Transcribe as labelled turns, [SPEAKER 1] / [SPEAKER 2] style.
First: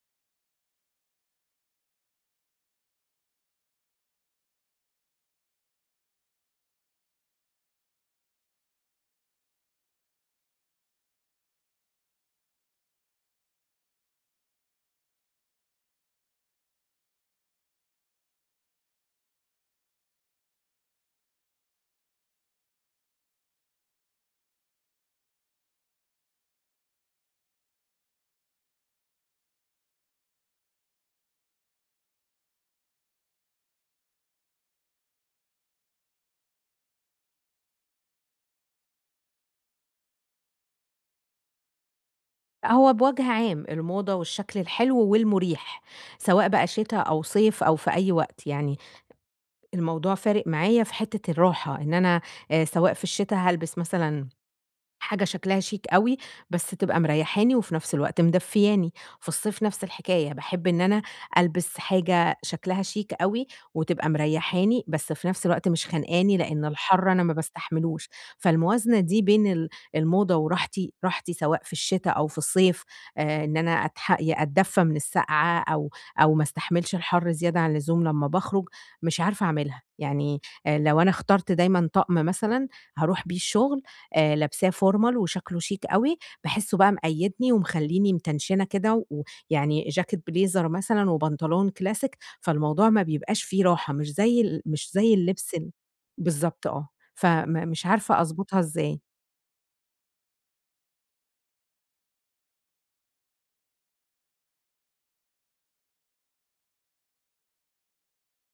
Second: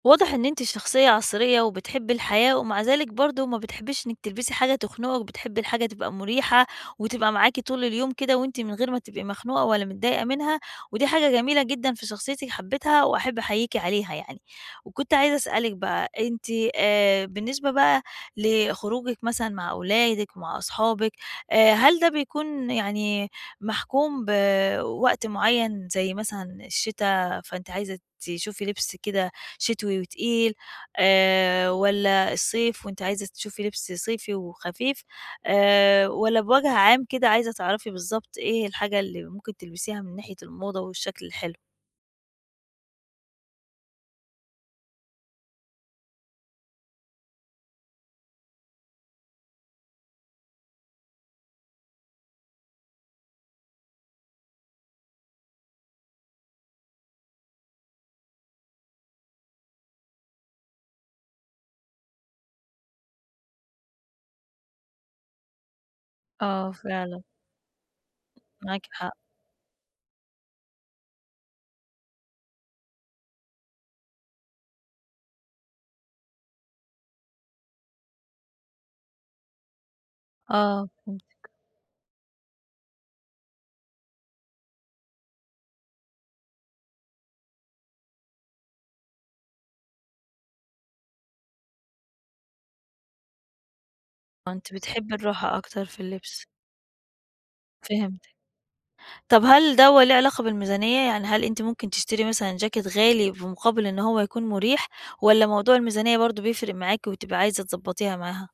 [SPEAKER 1] واضح إن أنتِ شخصيّة عصرية وبتحبي الحياة، ومع ذلك برضه ما بتحبيش إنِّك تلبسي حاجة تخنقِك، وبتحبي الحاجة تبقى مريحة وتبقى معاكِ طول اليوم كده وأنتِ من غير ما تبقي مخنوقة ولا متضايقة منها، ودي حاجة جميلة جدًا في شخصيتِك حبيتها وأحب أحييكِ عليها يعني، وكنت عايزة أسألِك بقى أنتِ آآ بالنسبة بقى لخروجِك مثلًا مع أولادِك ومع أصحابِك، آآ هل ده بيكون يعني محكوم بوقت معيّن زي مثلًا الشتا، فأنتِ عايزة تشوفي لبس كده شتوي وتقيل، آآ والّا الصيف وأنتِ عايزة تشوفي لبس صيفي وخفيف، آآ والّا بوجه عام كده عايزة تعرفي بالضبط إيه الحاجة اللي ممكن تلبسيها من ناحية الموضة والشكل الحلو؟
[SPEAKER 2] هو بوجه عام الموضة والشكل الحلو والمريح، سواء بقى شتا أو صيف أو في أي وقت، يعني الموضوع فارق معايا في حتّة الراحة إن أنا آآ سواء في الشتا هالبس مثلًا حاجة شكلها شيك أوي، بس تبقى مريّحاني وفي نفس الوقت مدفّياني، في الصيف نفس الحكاية باحب إن أنا ألبس حاجة شكلها شيك أوي وتبقى مريّحاني، بس في نفس الوقت مش خنقاني؛ لأن
[SPEAKER 1] آه
[SPEAKER 2] الحر أنا
[SPEAKER 1] فعلًا.
[SPEAKER 2] ما باستحملوش.
[SPEAKER 1] معاكِ
[SPEAKER 2] فالموازنة
[SPEAKER 1] حق.
[SPEAKER 2] دي بين ال الموضة وراحتي، راحتي سواء في الشتا أو في الصيف، آآ إن أنا أتحق أدّفى من السقعة أو أو ما استحملش الحر زيادة عن الزوم، لمّا باخرج مش عارفة أعملها، يعني آآ
[SPEAKER 1] آه
[SPEAKER 2] لو أنا
[SPEAKER 1] فهمتِك.
[SPEAKER 2] اخترت دايمًا طقم مثلًا هاروح بيه الشغل، آآ لابساه formal وشكله شيك أوي، باحسّه بقى مقيّدني ومخليني متنشنة كده، ويعني چاكيت بليزر مثلًا وبنطلون كلاسيك فالموضوع ما بيبقاش في راحة، مش زي
[SPEAKER 1] آه
[SPEAKER 2] ال
[SPEAKER 1] أنتِ
[SPEAKER 2] مش زي
[SPEAKER 1] بتحبي
[SPEAKER 2] اللبس
[SPEAKER 1] الراحة
[SPEAKER 2] ال
[SPEAKER 1] أكتر في اللبس.
[SPEAKER 2] بالضبط آه، فم مش عارفة
[SPEAKER 1] فهمتِك.
[SPEAKER 2] أضبطها إزاي.
[SPEAKER 1] طب هل دوّة ليه علاقة بالميزانيّة؟ يعني هل أنتِ ممكن تشتري مثلًا چاكيت غالي بمقابل إن هو يكون مريح، والّا موضوع الميزانيّة برضه بيفرق معاكِ وبتبقى عايزة تضبّطيها معاها؟